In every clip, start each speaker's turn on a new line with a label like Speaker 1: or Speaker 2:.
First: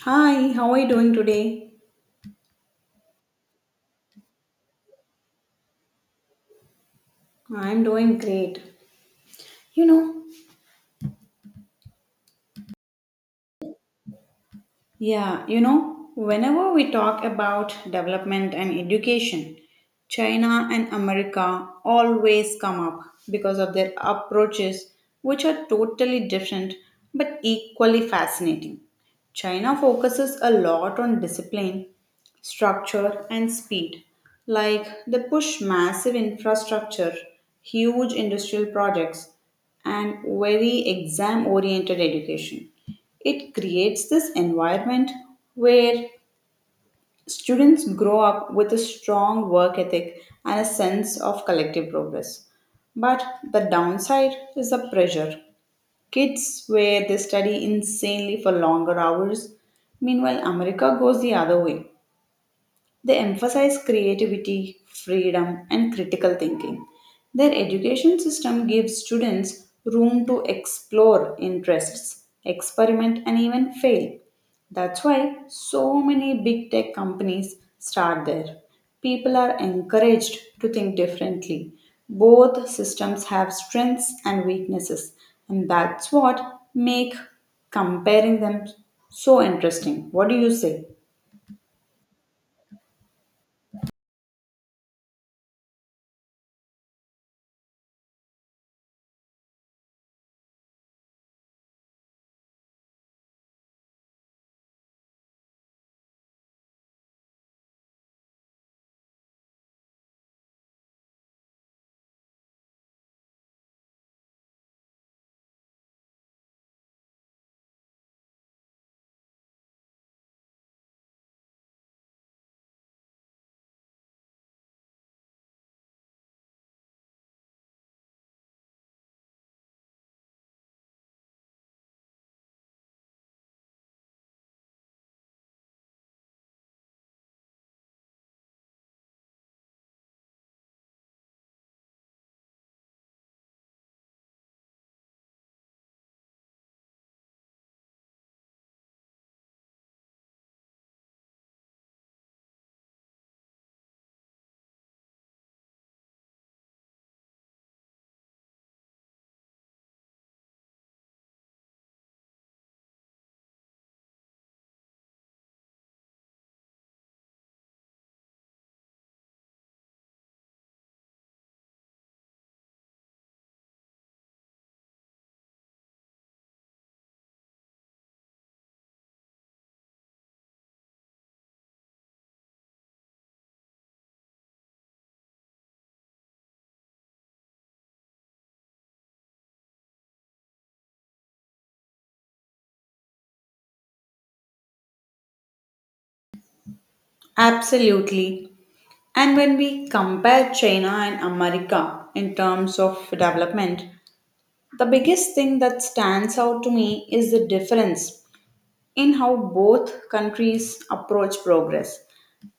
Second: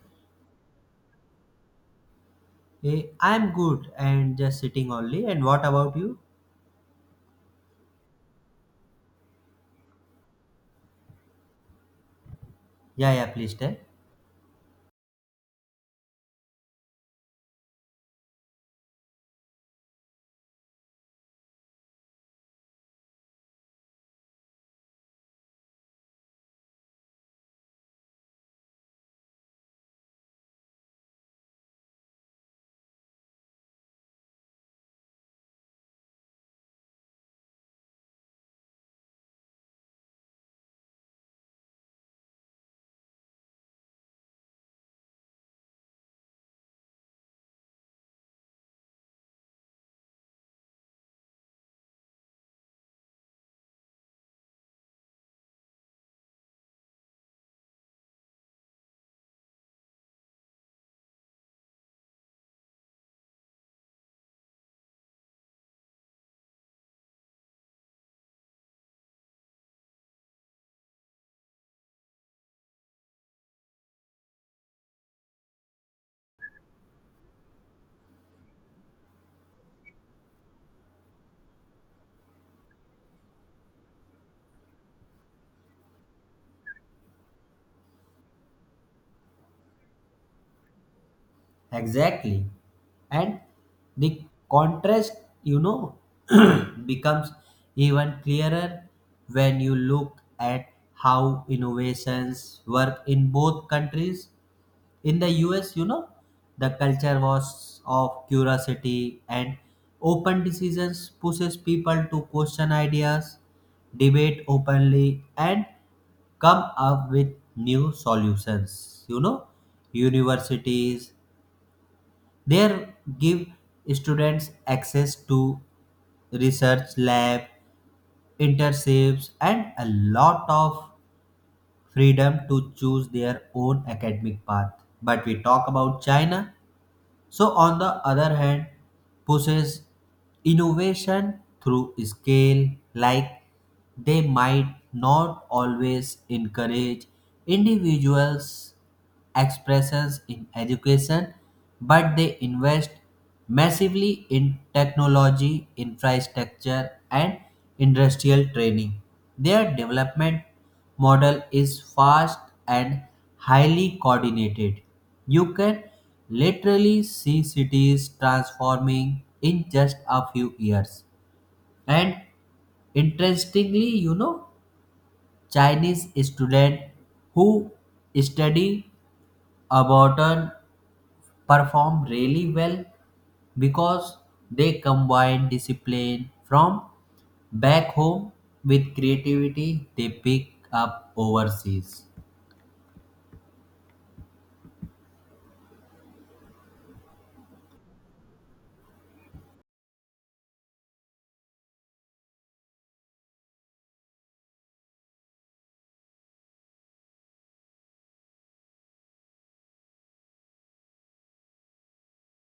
Speaker 1: Hi, how are you doing today?
Speaker 2: I'm good and just sitting only. And what about you?
Speaker 1: I'm doing great. You know,
Speaker 2: Yeah, yeah, please tell.
Speaker 1: Yeah, whenever we talk about development and education, China and America always come up because of their approaches, which are totally different but equally fascinating. China focuses a lot on discipline, structure, and speed. Like they push massive infrastructure, huge industrial projects, and very exam oriented education. It creates this environment where students grow up with a strong work ethic and a sense of collective progress. But the downside is the pressure. Kids, where they study insanely for longer hours. Meanwhile, America goes the other way. They emphasize creativity, freedom, and critical thinking. Their education system gives students room to explore interests, experiment, and even fail. That's why so many big tech companies start there. People are encouraged to think differently. Both systems have strengths and weaknesses, and that's what make comparing them so interesting. What do you say?
Speaker 2: Exactly. And the contrast, you know, becomes even clearer when you look at how innovations work in both countries. In the US, the culture was of curiosity and open decisions pushes people to question ideas, debate openly, and come up with new solutions. Universities there give students access to research lab internships and a lot of freedom to choose their own academic path. But we talk about china, so on the other hand, pushes innovation through scale, like they might not always encourage individuals' expressions in education, but they invest massively in technology, infrastructure, and industrial training. Their development model is fast and highly coordinated. You can literally see cities transforming in just a few years. And interestingly, Chinese students who study Ableton perform really well because they combine discipline from back home with creativity they pick up overseas.
Speaker 1: Absolutely. And when we compare China and America in terms of development, the biggest thing that stands out to me is the difference in how both countries approach progress.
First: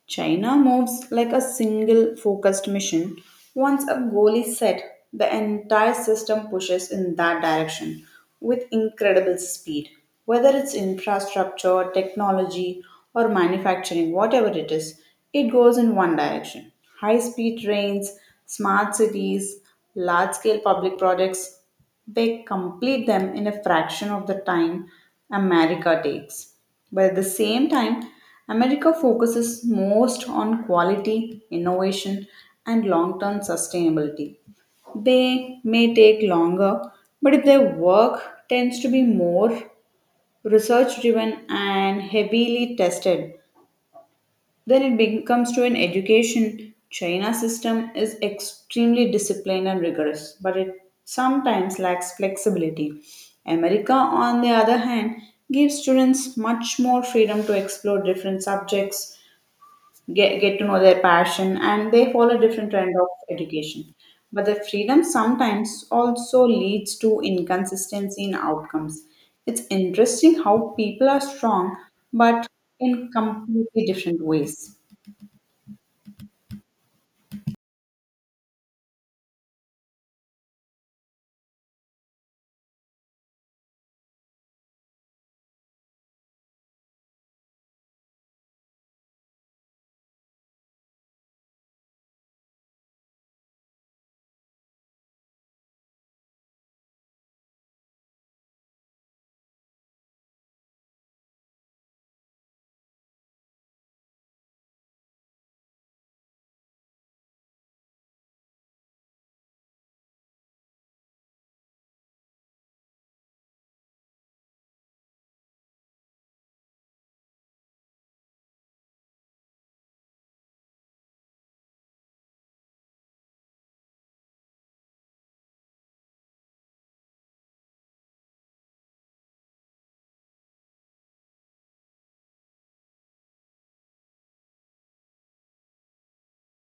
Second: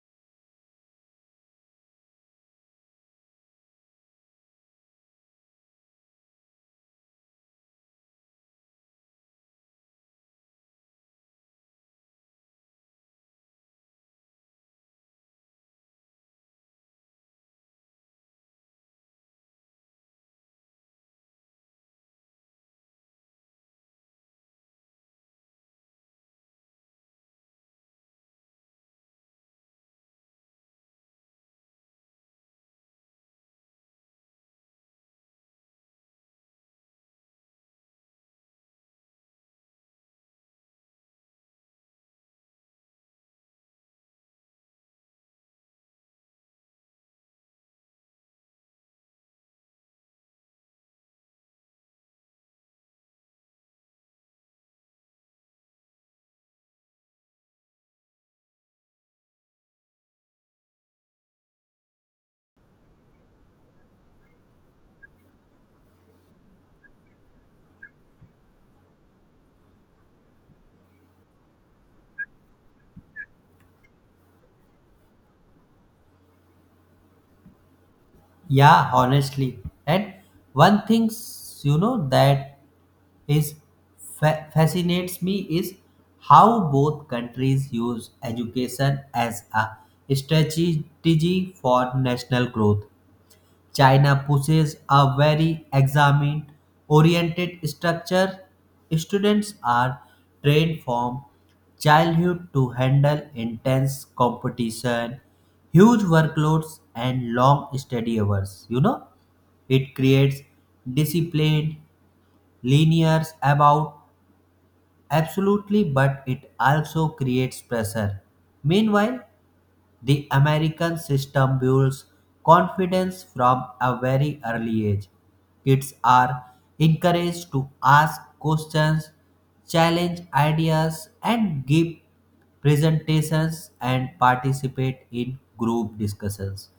Speaker 1: China moves like a single focused mission. Once a goal is set, the entire system pushes in that direction with incredible speed. Whether it's infrastructure, technology, or manufacturing, whatever it is, it goes in one direction. High speed trains, smart cities, large scale public projects, they complete them in a fraction of the time America takes. But at the same time, America focuses most on quality, innovation, and long term sustainability. They may take longer, but if their work tends to be more research driven and heavily tested, then it becomes to an education. China system is extremely disciplined and rigorous, but it sometimes lacks flexibility. America, on the other hand, gives students much more freedom to explore different subjects, get to know their passion, and they follow different trend of education. But the freedom sometimes also leads to inconsistency in outcomes. It's interesting how people are strong, but in completely different ways.
Speaker 2: Yeah, honestly. And one thing, that is fascinates me is how both countries use education as a strategy for national growth. China possesses a very examined oriented structure. Students are trained from childhood to handle intense competition, huge workloads, and long study hours. It creates discipline, linears about absolutely, but it also creates pressure. Meanwhile, the American system builds confidence from a very early age. Kids are encouraged to ask questions, challenge ideas, and give presentations and participate in group discussions.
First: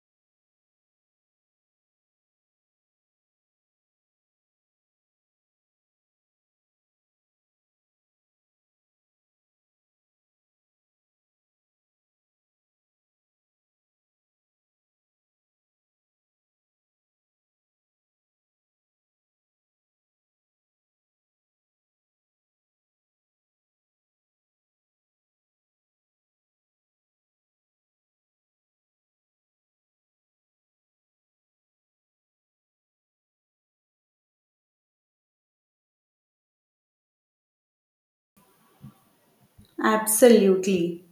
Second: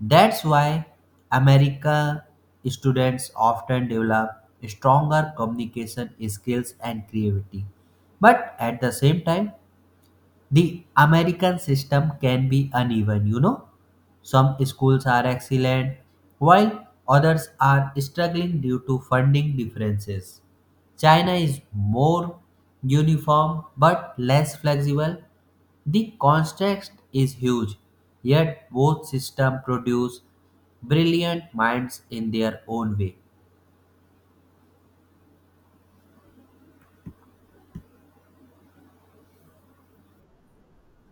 Speaker 2: That's why America students often develop stronger communication skills and creativity. But at the same time, the American system can be uneven. Some schools are excellent, while others are struggling due to funding differences. China is more uniform but less flexible. The contrast is huge, yet both systems produce brilliant minds in their own way.
Speaker 1: Absolutely.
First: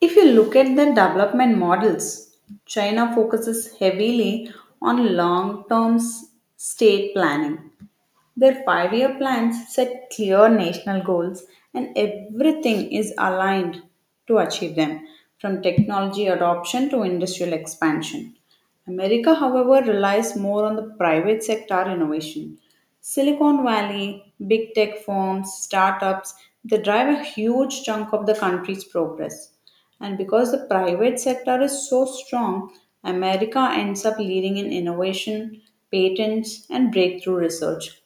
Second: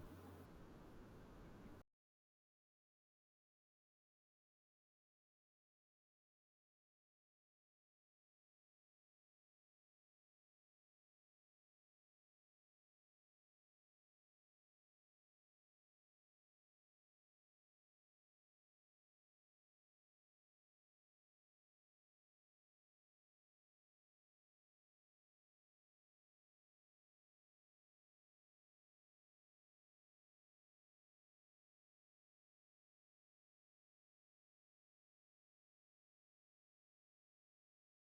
Speaker 1: If you look at the development models, China focuses heavily on long term state planning. Their 5 year plans set clear national goals, and everything is aligned to achieve them, from technology adoption to industrial expansion. America, however, relies more on the private sector innovation. Silicon Valley, big tech firms, startups, they drive a huge chunk of the country's progress. And because the private sector is so strong, America ends up leading in innovation, patents, and breakthrough research.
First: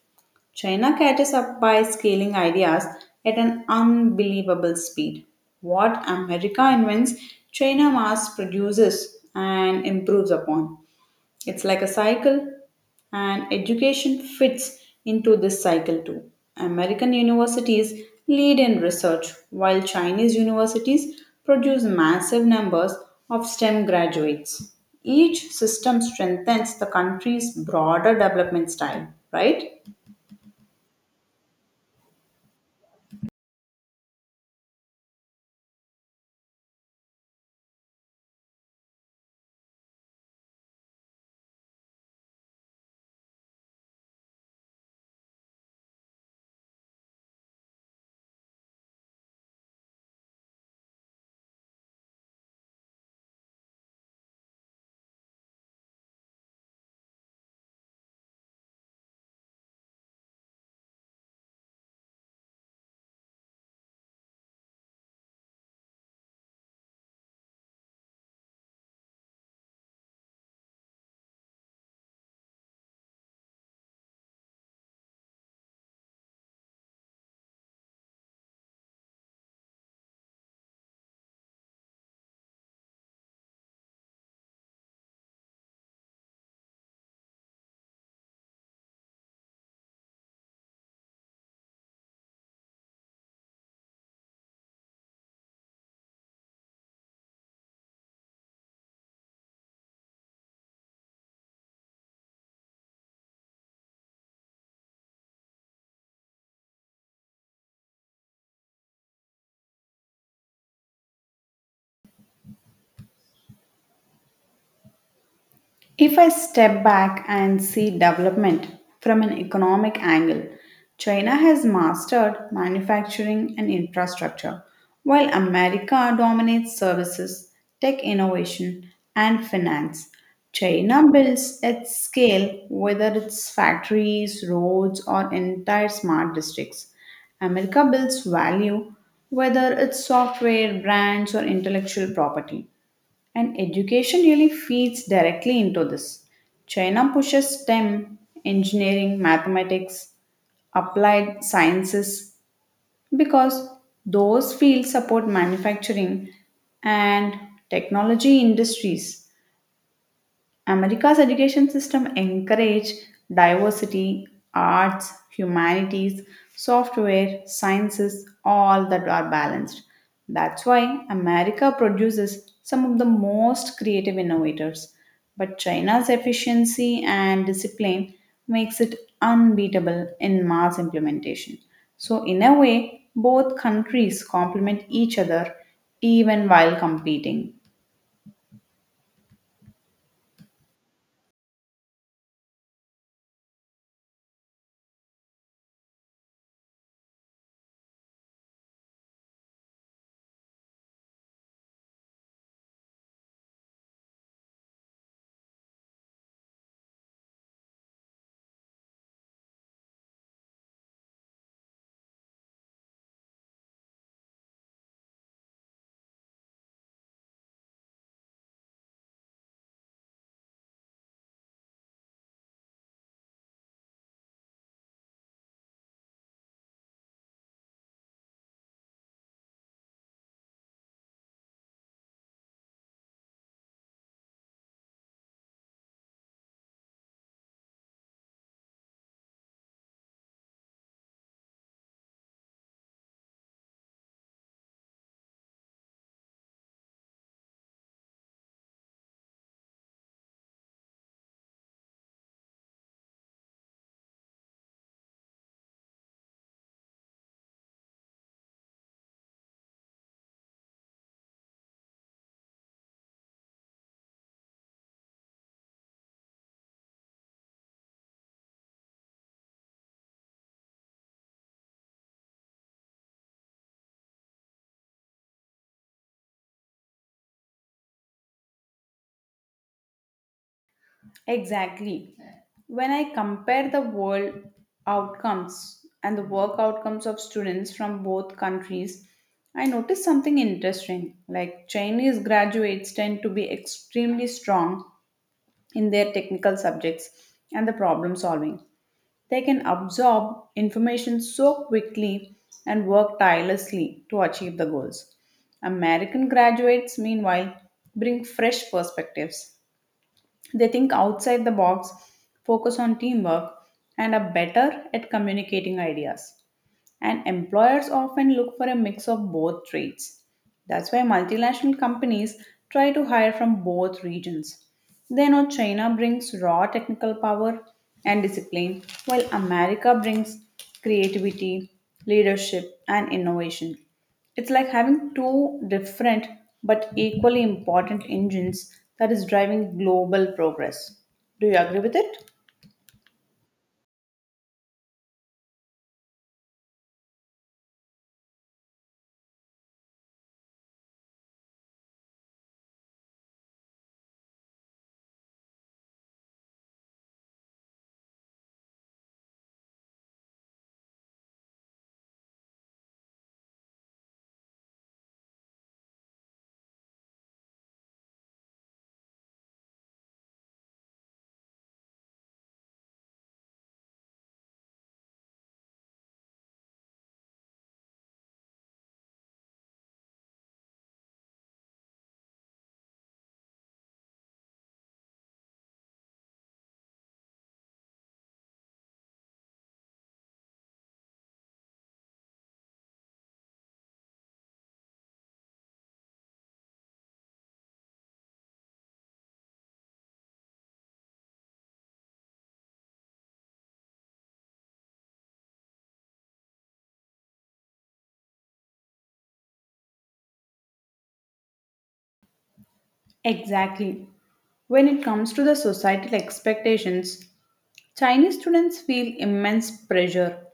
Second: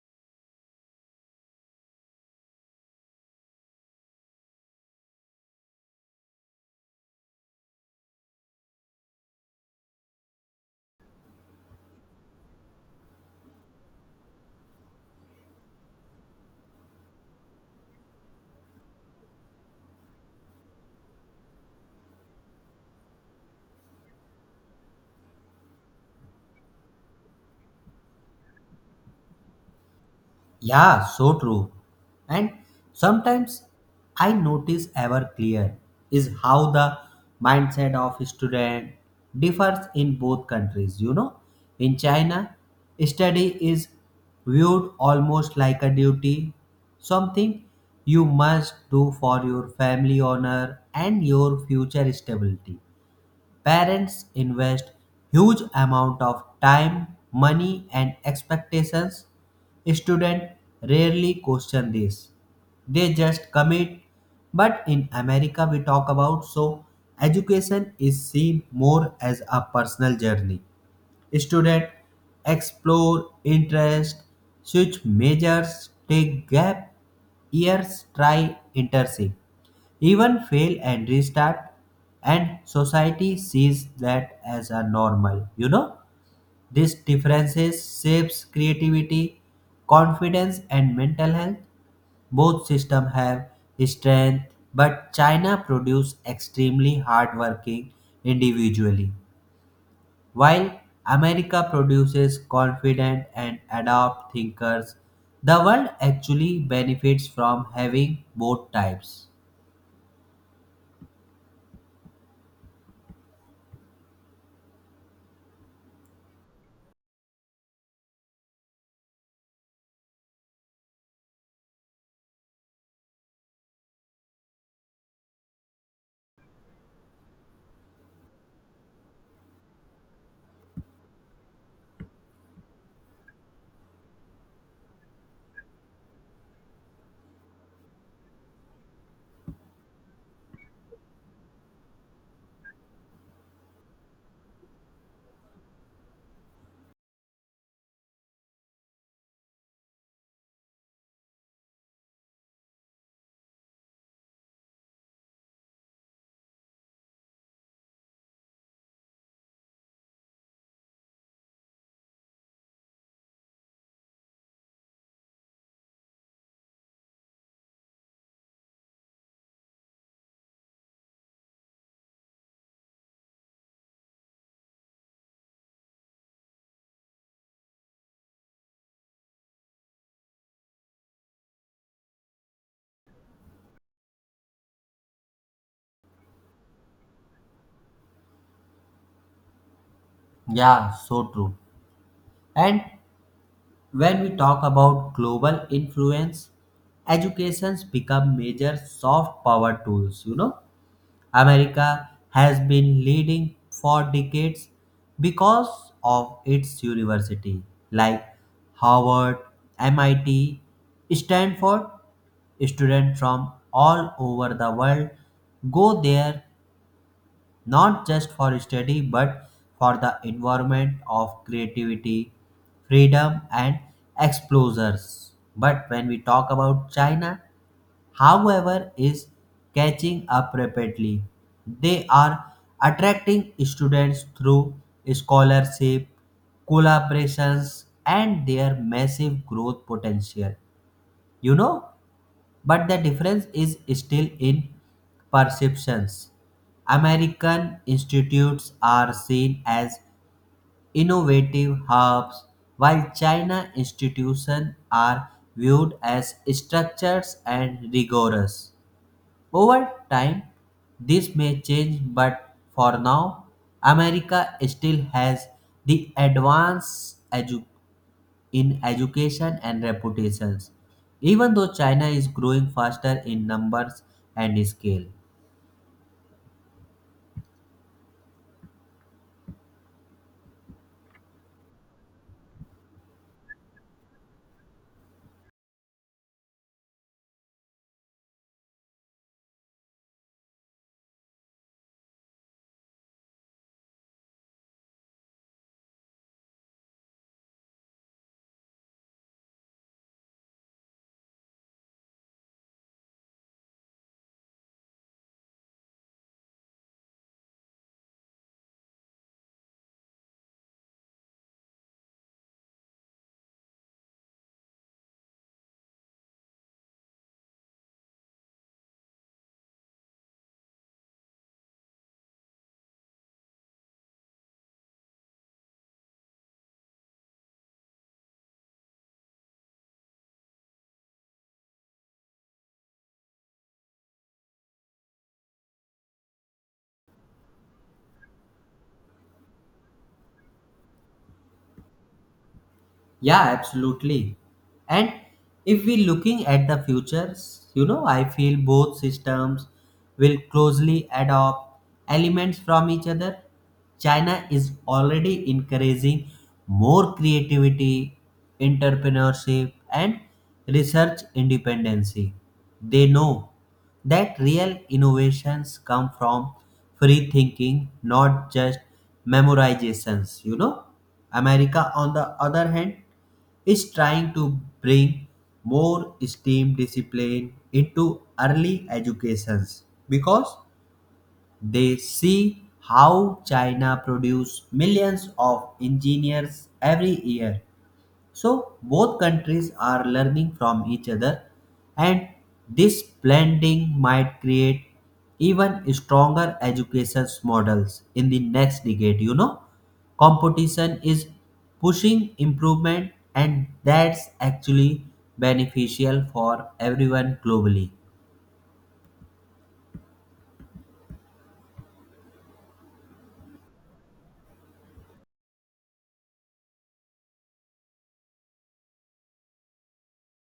Speaker 1: China catches up by scaling ideas at an unbelievable speed. What America invents, China mass produces and improves upon. It's like a cycle, and education fits into this cycle too. American universities lead in research, while Chinese universities produce massive numbers of STEM graduates. Each system strengthens the country's broader development style, right?
Speaker 2: Yeah, so true. And sometimes I notice ever clear is how the mindset of student differs in both countries. In China, study is viewed almost like a duty, something you must do for your family honor and your future stability. Parents invest huge amount of time, money and expectations. Students rarely question this. They just commit. But in America we talk about so education is seen more as a personal journey. Student explore interest, switch majors, take gap years, try internship even fail and restart, and society sees that as a normal. These differences shapes creativity, confidence and mental health. Both system have strength, but china produce extremely hardworking individually, while america produces confident and adapt thinkers. The world actually benefits from having both types.
Speaker 1: If I step back and see development from an economic angle, China has mastered manufacturing and infrastructure, while America dominates services, tech innovation, and finance. China builds at scale, whether it's factories, roads, or entire smart districts. America builds value, whether it's software, brands, or intellectual property. And education really feeds directly into this. China pushes STEM, engineering, mathematics, applied sciences because those fields support manufacturing and technology industries. America's education system encourage diversity, arts, humanities, software, sciences, all that are balanced. That's why America produces some of the most creative innovators. But China's efficiency and discipline makes it unbeatable in mass implementation. So in a way, both countries complement each other even while competing.
Speaker 2: Yeah, so true. And when we talk about global influence, educations become major soft power tools, America has been leading for decades because of its university like Harvard, MIT, Stanford. Students from all over the world go there not just for study but for the environment of creativity, freedom, and exposures. But when we talk about China, however, is catching up rapidly. They are attracting students through scholarship, collaborations, and their massive growth potential. You know, but the difference is still in perceptions. American institutes are seen as innovative hubs, while China institutions are viewed as structures and rigorous. Over time, this may change, but for now, America still has the in education and reputations, even though China is growing faster in numbers and scale.
Speaker 1: Exactly. When I compare the world outcomes and the work outcomes of students from both countries, I notice something interesting. Like Chinese graduates tend to be extremely strong in their technical subjects and the problem solving. They can absorb information so quickly and work tirelessly to achieve the goals. American graduates, meanwhile, bring fresh perspectives. They think outside the box, focus on teamwork, and are better at communicating ideas, and employers often look for a mix of both traits. That's why multinational companies try to hire from both regions. They know China brings raw technical power and discipline, while America brings creativity, leadership, and innovation. It's like having two different but equally important engines that is driving global progress. Do you agree with it?
Speaker 2: Yeah, absolutely. And if we're looking at the futures, I feel both systems will closely adopt elements from each other. China is already encouraging more creativity, entrepreneurship, and research independency. They know that real innovations come from free thinking, not just memorizations. America, on the other hand, is trying to bring more STEAM discipline into early educations because they see how China produces millions of engineers every year. So both countries are learning from each other, and this blending might create even stronger education models in the next decade. Competition is pushing improvement, and that's actually beneficial for everyone globally.
Speaker 1: Exactly. When it comes to the societal expectations, Chinese students feel immense pressure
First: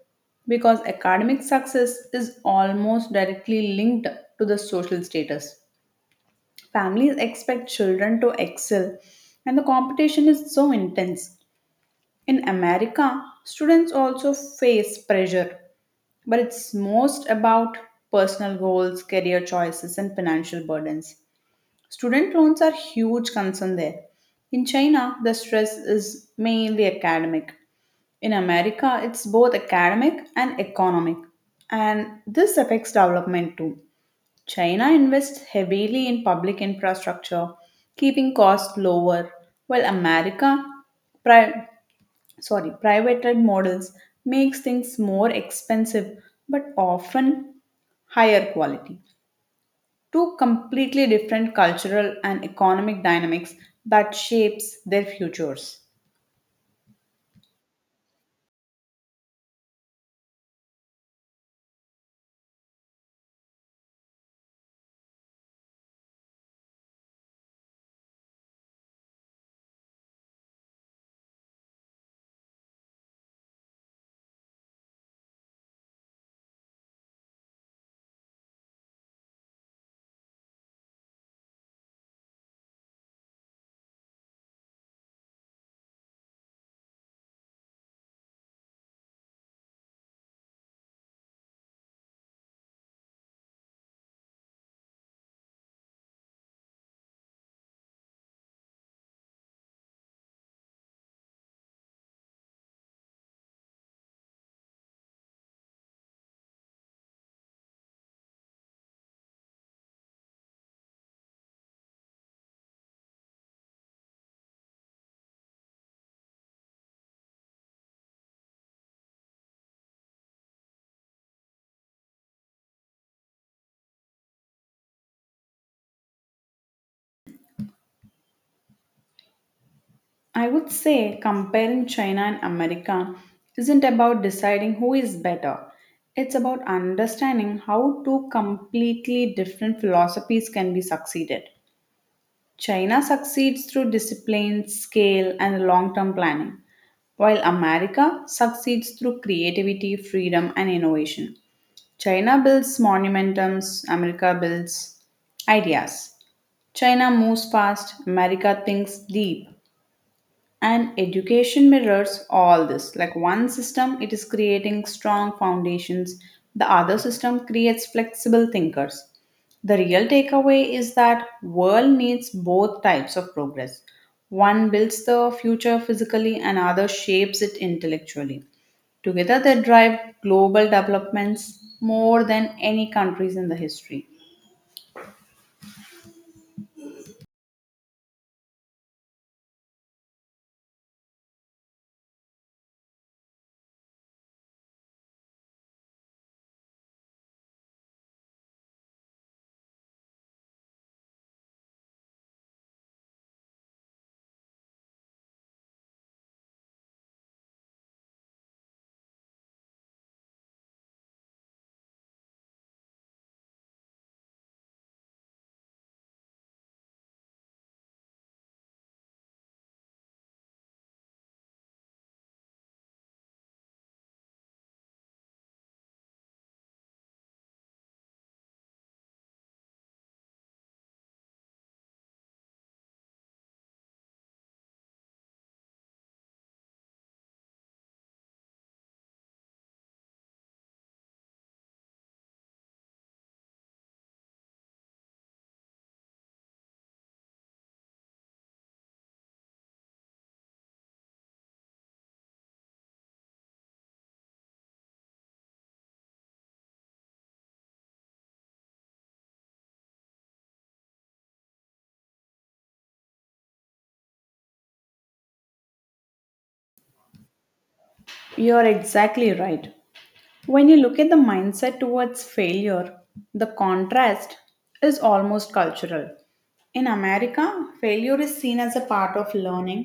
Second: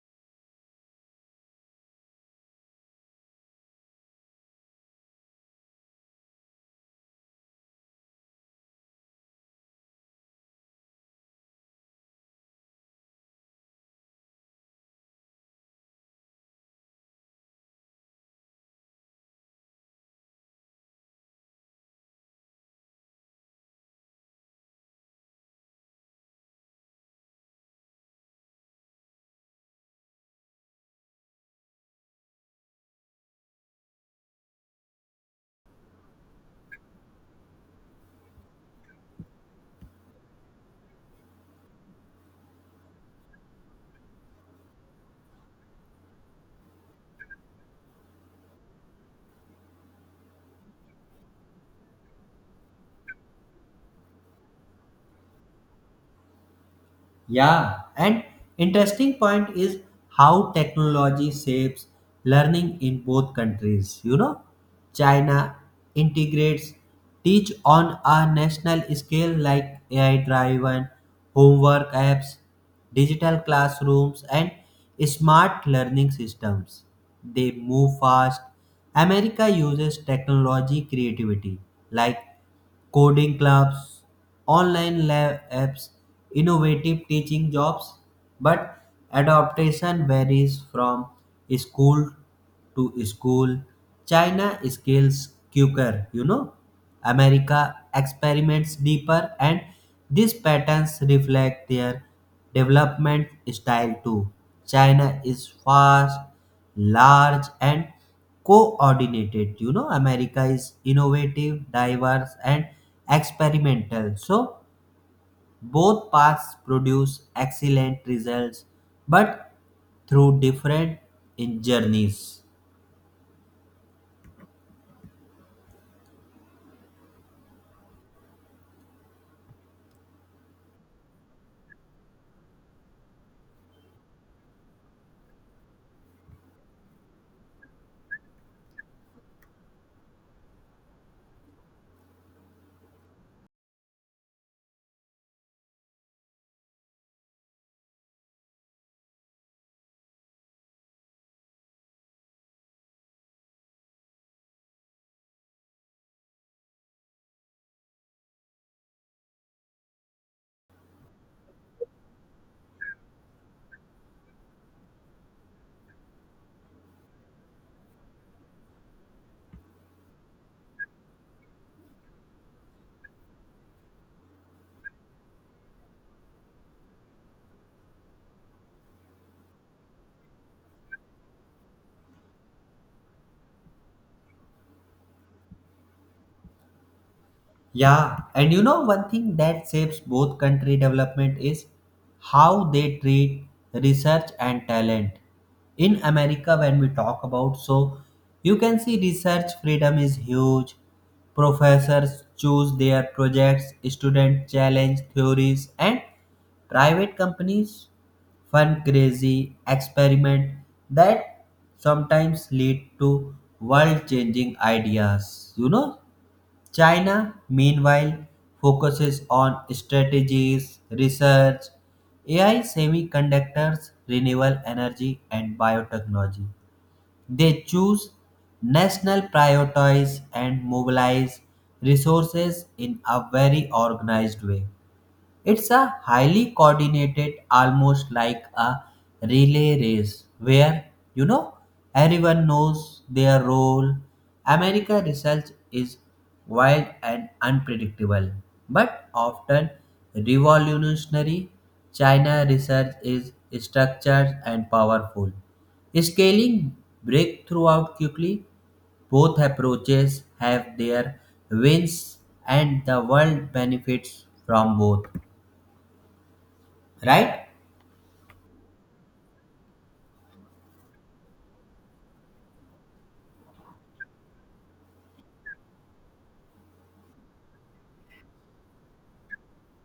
Speaker 1: because academic success is almost directly linked to the social status. Families expect children to excel, and the competition is so intense. In America, students also face pressure, but it's most about personal goals, career choices, and financial burdens. Student loans are huge concern there. In China, the stress is mainly academic. In America, it's both academic and economic, and this affects development too. China invests heavily in public infrastructure, keeping costs lower, while America, pri- sorry, private models makes things more expensive but often higher quality. Two completely different cultural and economic dynamics that shapes their futures.
Speaker 2: Yeah, and interesting point is how technology shapes learning in both countries. China integrates teach on a national scale like AI driven homework apps, digital classrooms, and smart learning systems. They move fast. America uses technology creativity like coding clubs, online lab apps, innovative teaching jobs, but adaptation varies from school to school. China scales quicker, America experiments deeper, and these patterns reflect their development style too. China is fast, large and coordinated. America is innovative, diverse and experimental. So both paths produce excellent results, but through different in journeys.
Speaker 1: I would say comparing China and America isn't about deciding who is better. It's about understanding how two completely different philosophies can be succeeded. China succeeds through discipline, scale, and long term planning, while America succeeds through creativity, freedom, and innovation. China builds monumentums, America builds ideas. China moves fast, America thinks deep, and education mirrors all this. Like one system it is creating strong foundations, the other system creates flexible thinkers. The real takeaway is that world needs both types of progress. One builds the future physically and other shapes it intellectually. Together they drive global developments more than any countries in the history.
Speaker 2: Yeah, and you know one thing that shapes both country development is how they treat research and talent. In America, when we talk about, so you can see research freedom is huge. Professors choose their projects, students challenge theories, and private companies fund crazy experiment that sometimes lead to world changing ideas. China, meanwhile, focuses on strategies, research, AI semiconductors, renewable energy, and biotechnology. They choose national priorities and mobilize resources in a very organized way. It's a highly coordinated, almost like a relay race where, you know, everyone knows their role. America research is wild and unpredictable, but often revolutionary. China research is structured and powerful. Scaling breakthrough out quickly, both approaches have their wins and the world benefits from both, right?
Speaker 1: You're exactly right. When you look at the mindset towards failure, the contrast is almost cultural. In America, failure is seen as a part of learning.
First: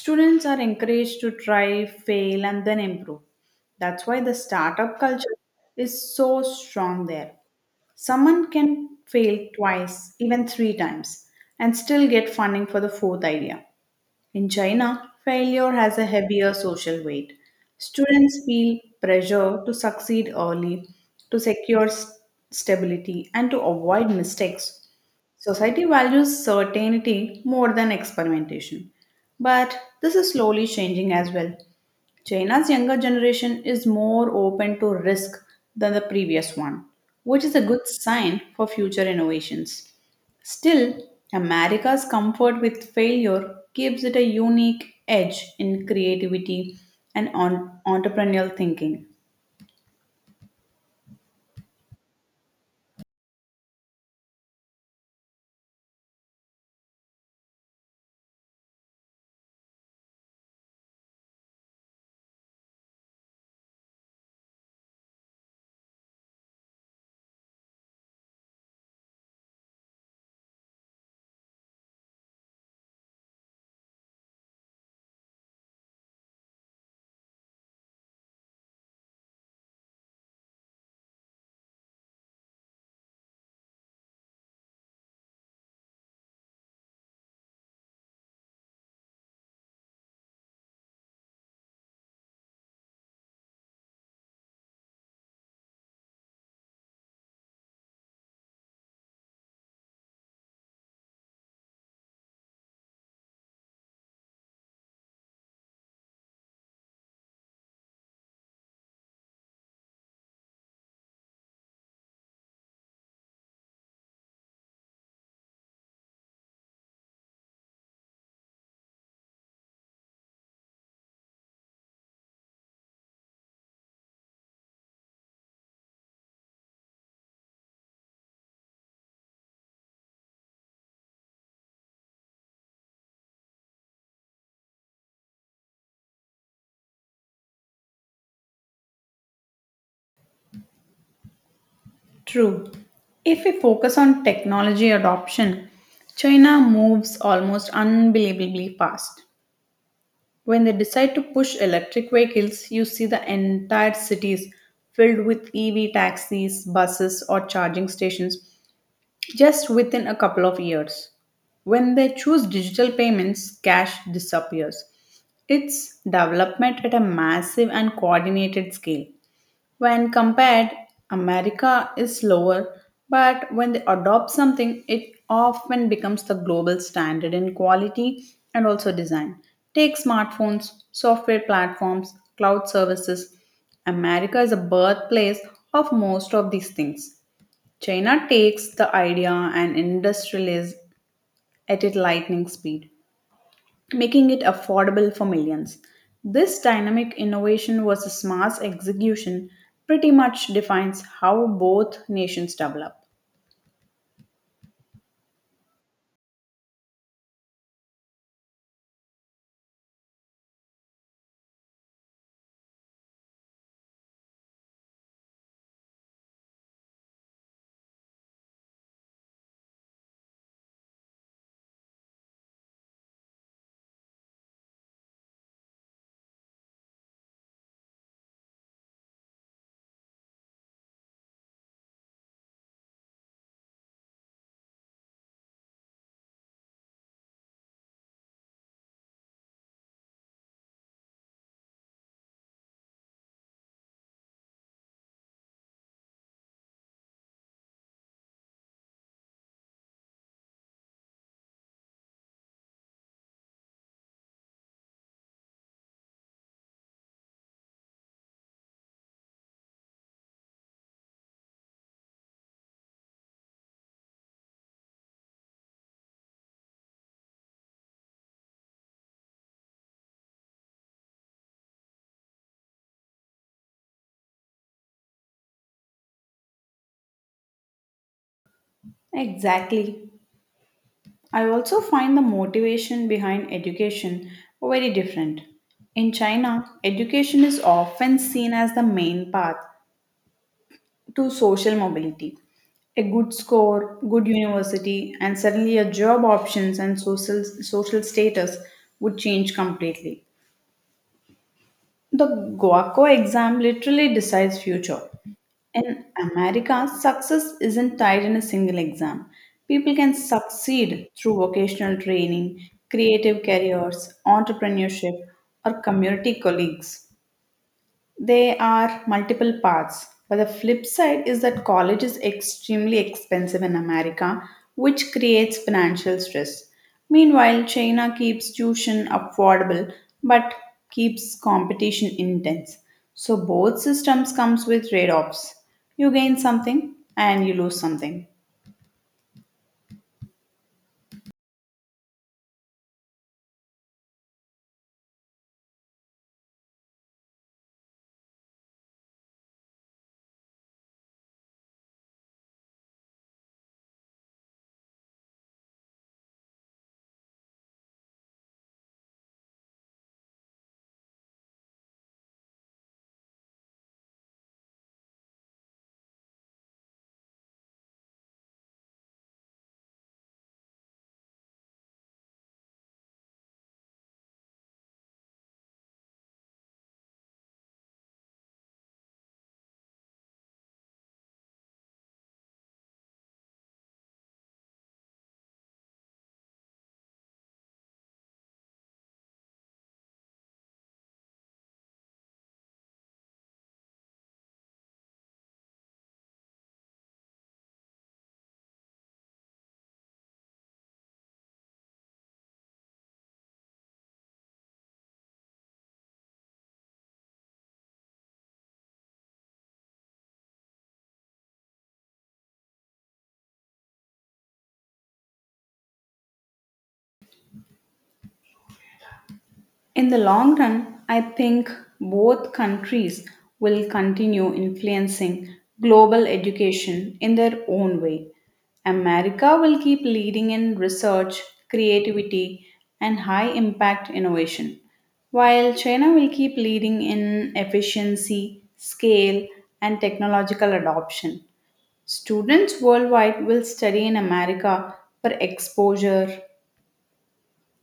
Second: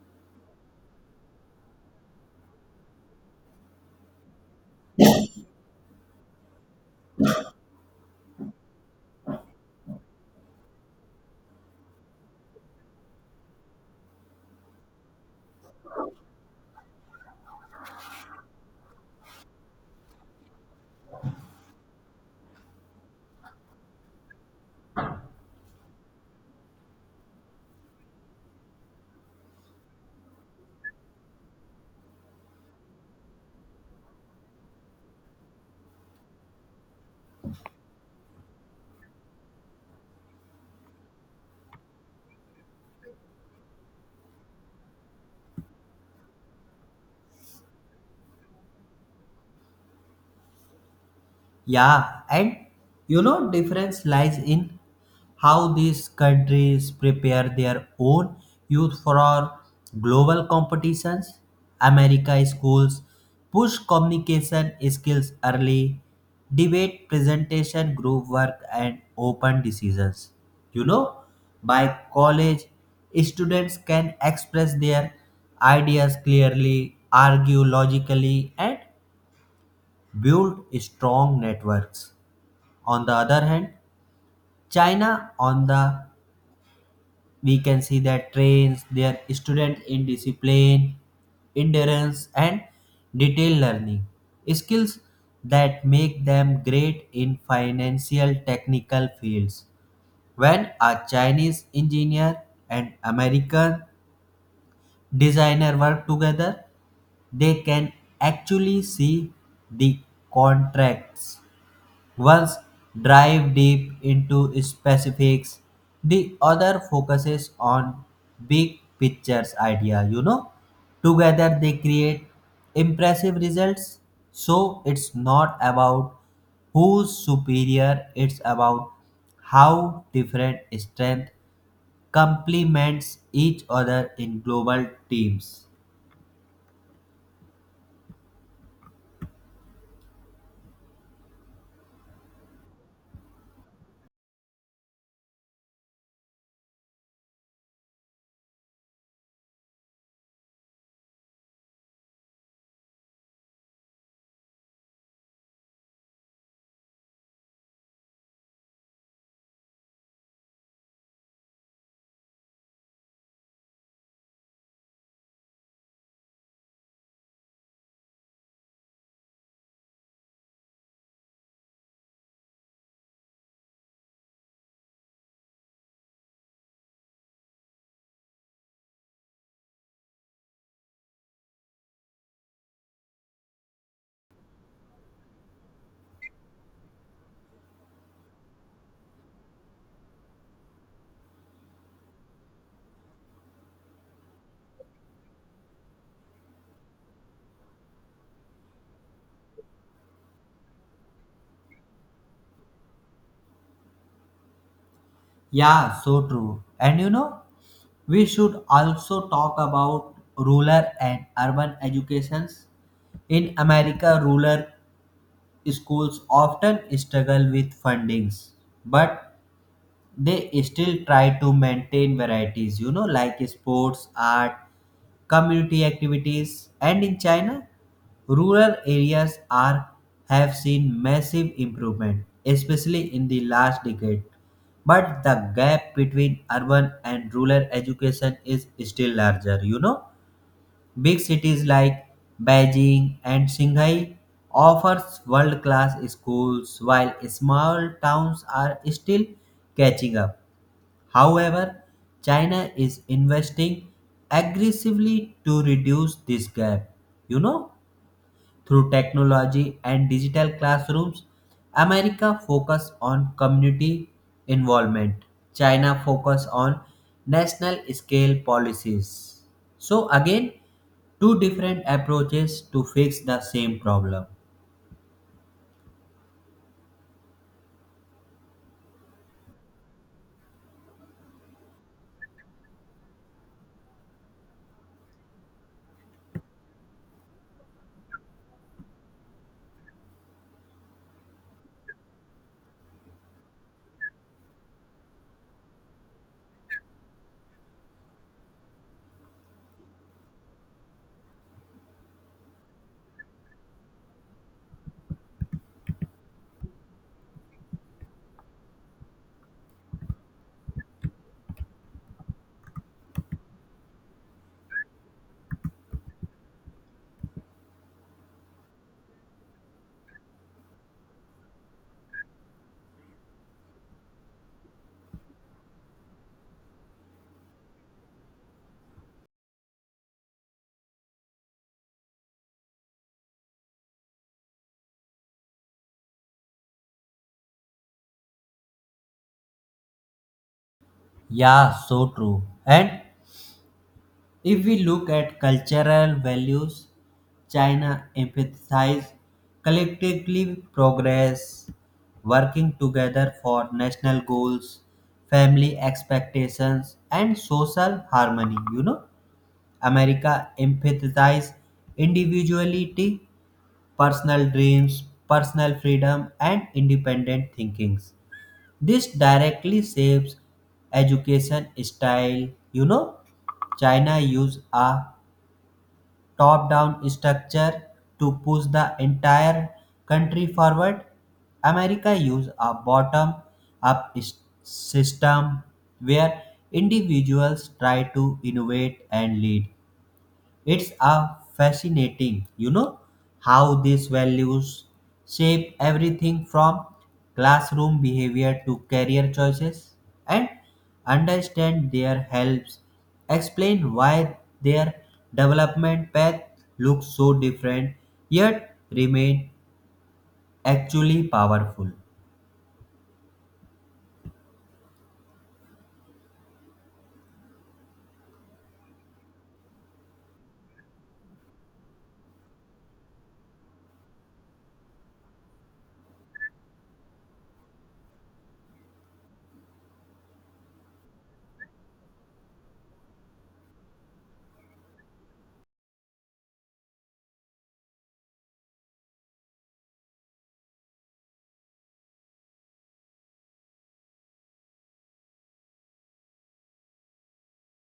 Speaker 1: Students are encouraged to try, fail, and then improve. That's why the startup culture is so strong there. Someone can fail twice, even three times, and still get funding for the fourth idea. In China, failure has a heavier social weight. Students feel pressure to succeed early, to secure stability, and to avoid mistakes. Society values certainty more than experimentation. But this is slowly changing as well. China's younger generation is more open to risk than the previous one, which is a good sign for future innovations. Still, America's comfort with failure gives it a unique edge in creativity and on entrepreneurial thinking.
Speaker 2: Yeah, and you know difference lies in how these countries prepare their own youth for global competitions. America schools push communication skills early, debate presentation group work and open decisions. you know by college students can express their ideas clearly, argue logically and build strong networks. On the other hand, China, on the we can see that trains their student in discipline, endurance, and detailed learning skills that make them great in financial technical fields. When a Chinese engineer and American designer work together, they can actually see the contracts. Once dive deep into specifics, the other focuses on big pictures idea, Together they create impressive results. So it's not about who's superior, it's about how different strength complements each other in global teams.
Speaker 1: True. If we focus on technology adoption, China moves almost unbelievably fast. When they decide to push electric vehicles, you see the entire cities filled with EV taxis, buses, or charging stations just within a couple of years. When they choose digital payments, cash disappears. It's development at a massive and coordinated scale. When compared, America is slower, but when they adopt something, it often becomes the global standard in quality and also design. Take smartphones, software platforms, cloud services. America is a birthplace of most of these things. China takes the idea and industrializes at its lightning speed, making it affordable for millions. This dynamic innovation versus mass execution pretty much defines how both nations develop.
Speaker 2: Yeah, so true. And we should also talk about rural and urban educations. In America, rural schools often struggle with fundings, but they still try to maintain varieties, like sports art community activities. And in china rural areas are have seen massive improvement, especially in the last decade, but the gap between urban and rural education is still larger. Big cities like beijing and shanghai offers world class schools while small towns are still catching up. However, China is investing aggressively to reduce this gap. You know, through technology and digital classrooms, America focus on community involvement. China focus on national scale policies. So again, two different approaches to fix the same problem.
Speaker 1: Exactly. I also find the motivation behind education very different. In China, education is often seen as the main path to social mobility. A good score, good university, and suddenly your job options and social status would change completely. The Guaco exam literally decides future. In America, success isn't tied in a single exam. People can succeed through vocational training, creative careers, entrepreneurship, or community colleagues. There are multiple paths, but the flip side is that college is extremely expensive in America, which creates financial stress. Meanwhile, China keeps tuition affordable but keeps competition intense. So both systems comes with trade-offs. You gain something and you lose something.
Speaker 2: Yeah, so true. And if we look at cultural values, China emphasizes collectively progress, working together for national goals, family expectations, and social harmony. America emphasizes individuality, personal dreams, personal freedom, and independent thinkings. This directly shapes education style. You know, China use a top-down structure to push the entire country forward. America used a bottom-up system where individuals try to innovate and lead. It's a fascinating, how these values shape everything from classroom behavior to career choices, and understand their helps explain why their development path looks so different yet remain actually powerful.
Speaker 1: In the long run, I think both countries will continue influencing global education in their own way. America will keep leading in research, creativity, and high impact innovation, while China will keep leading in efficiency, scale, and technological adoption. Students worldwide will study in America for exposure,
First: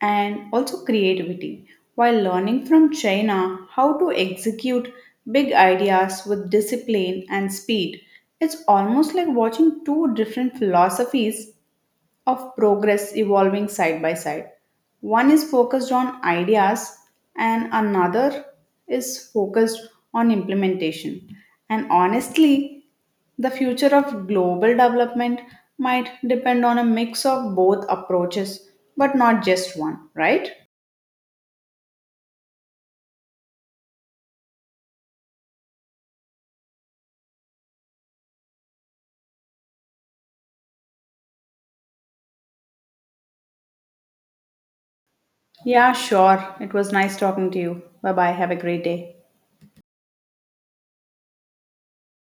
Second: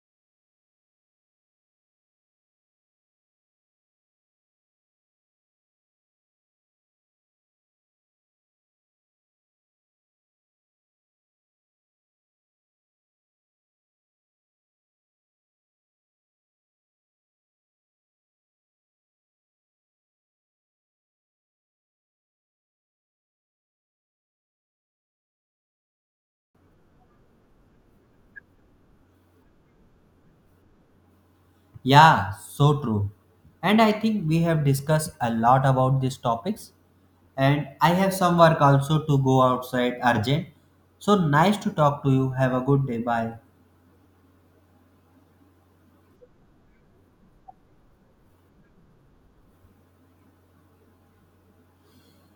Speaker 1: and also creativity while learning from China how to execute big ideas with discipline and speed. It's almost like watching two different philosophies of progress evolving side by side. One is focused on ideas, and another is focused on implementation. And honestly, the future of global development might depend on a mix of both approaches, but not just one, right?
Speaker 2: Yeah, so true. And I think we have discussed a lot about these topics. And I have some work also to go outside urgent. So nice to talk to you. Have a good day. Bye.
Speaker 1: Yeah, sure. It was nice talking to you. Bye bye. Have a great day.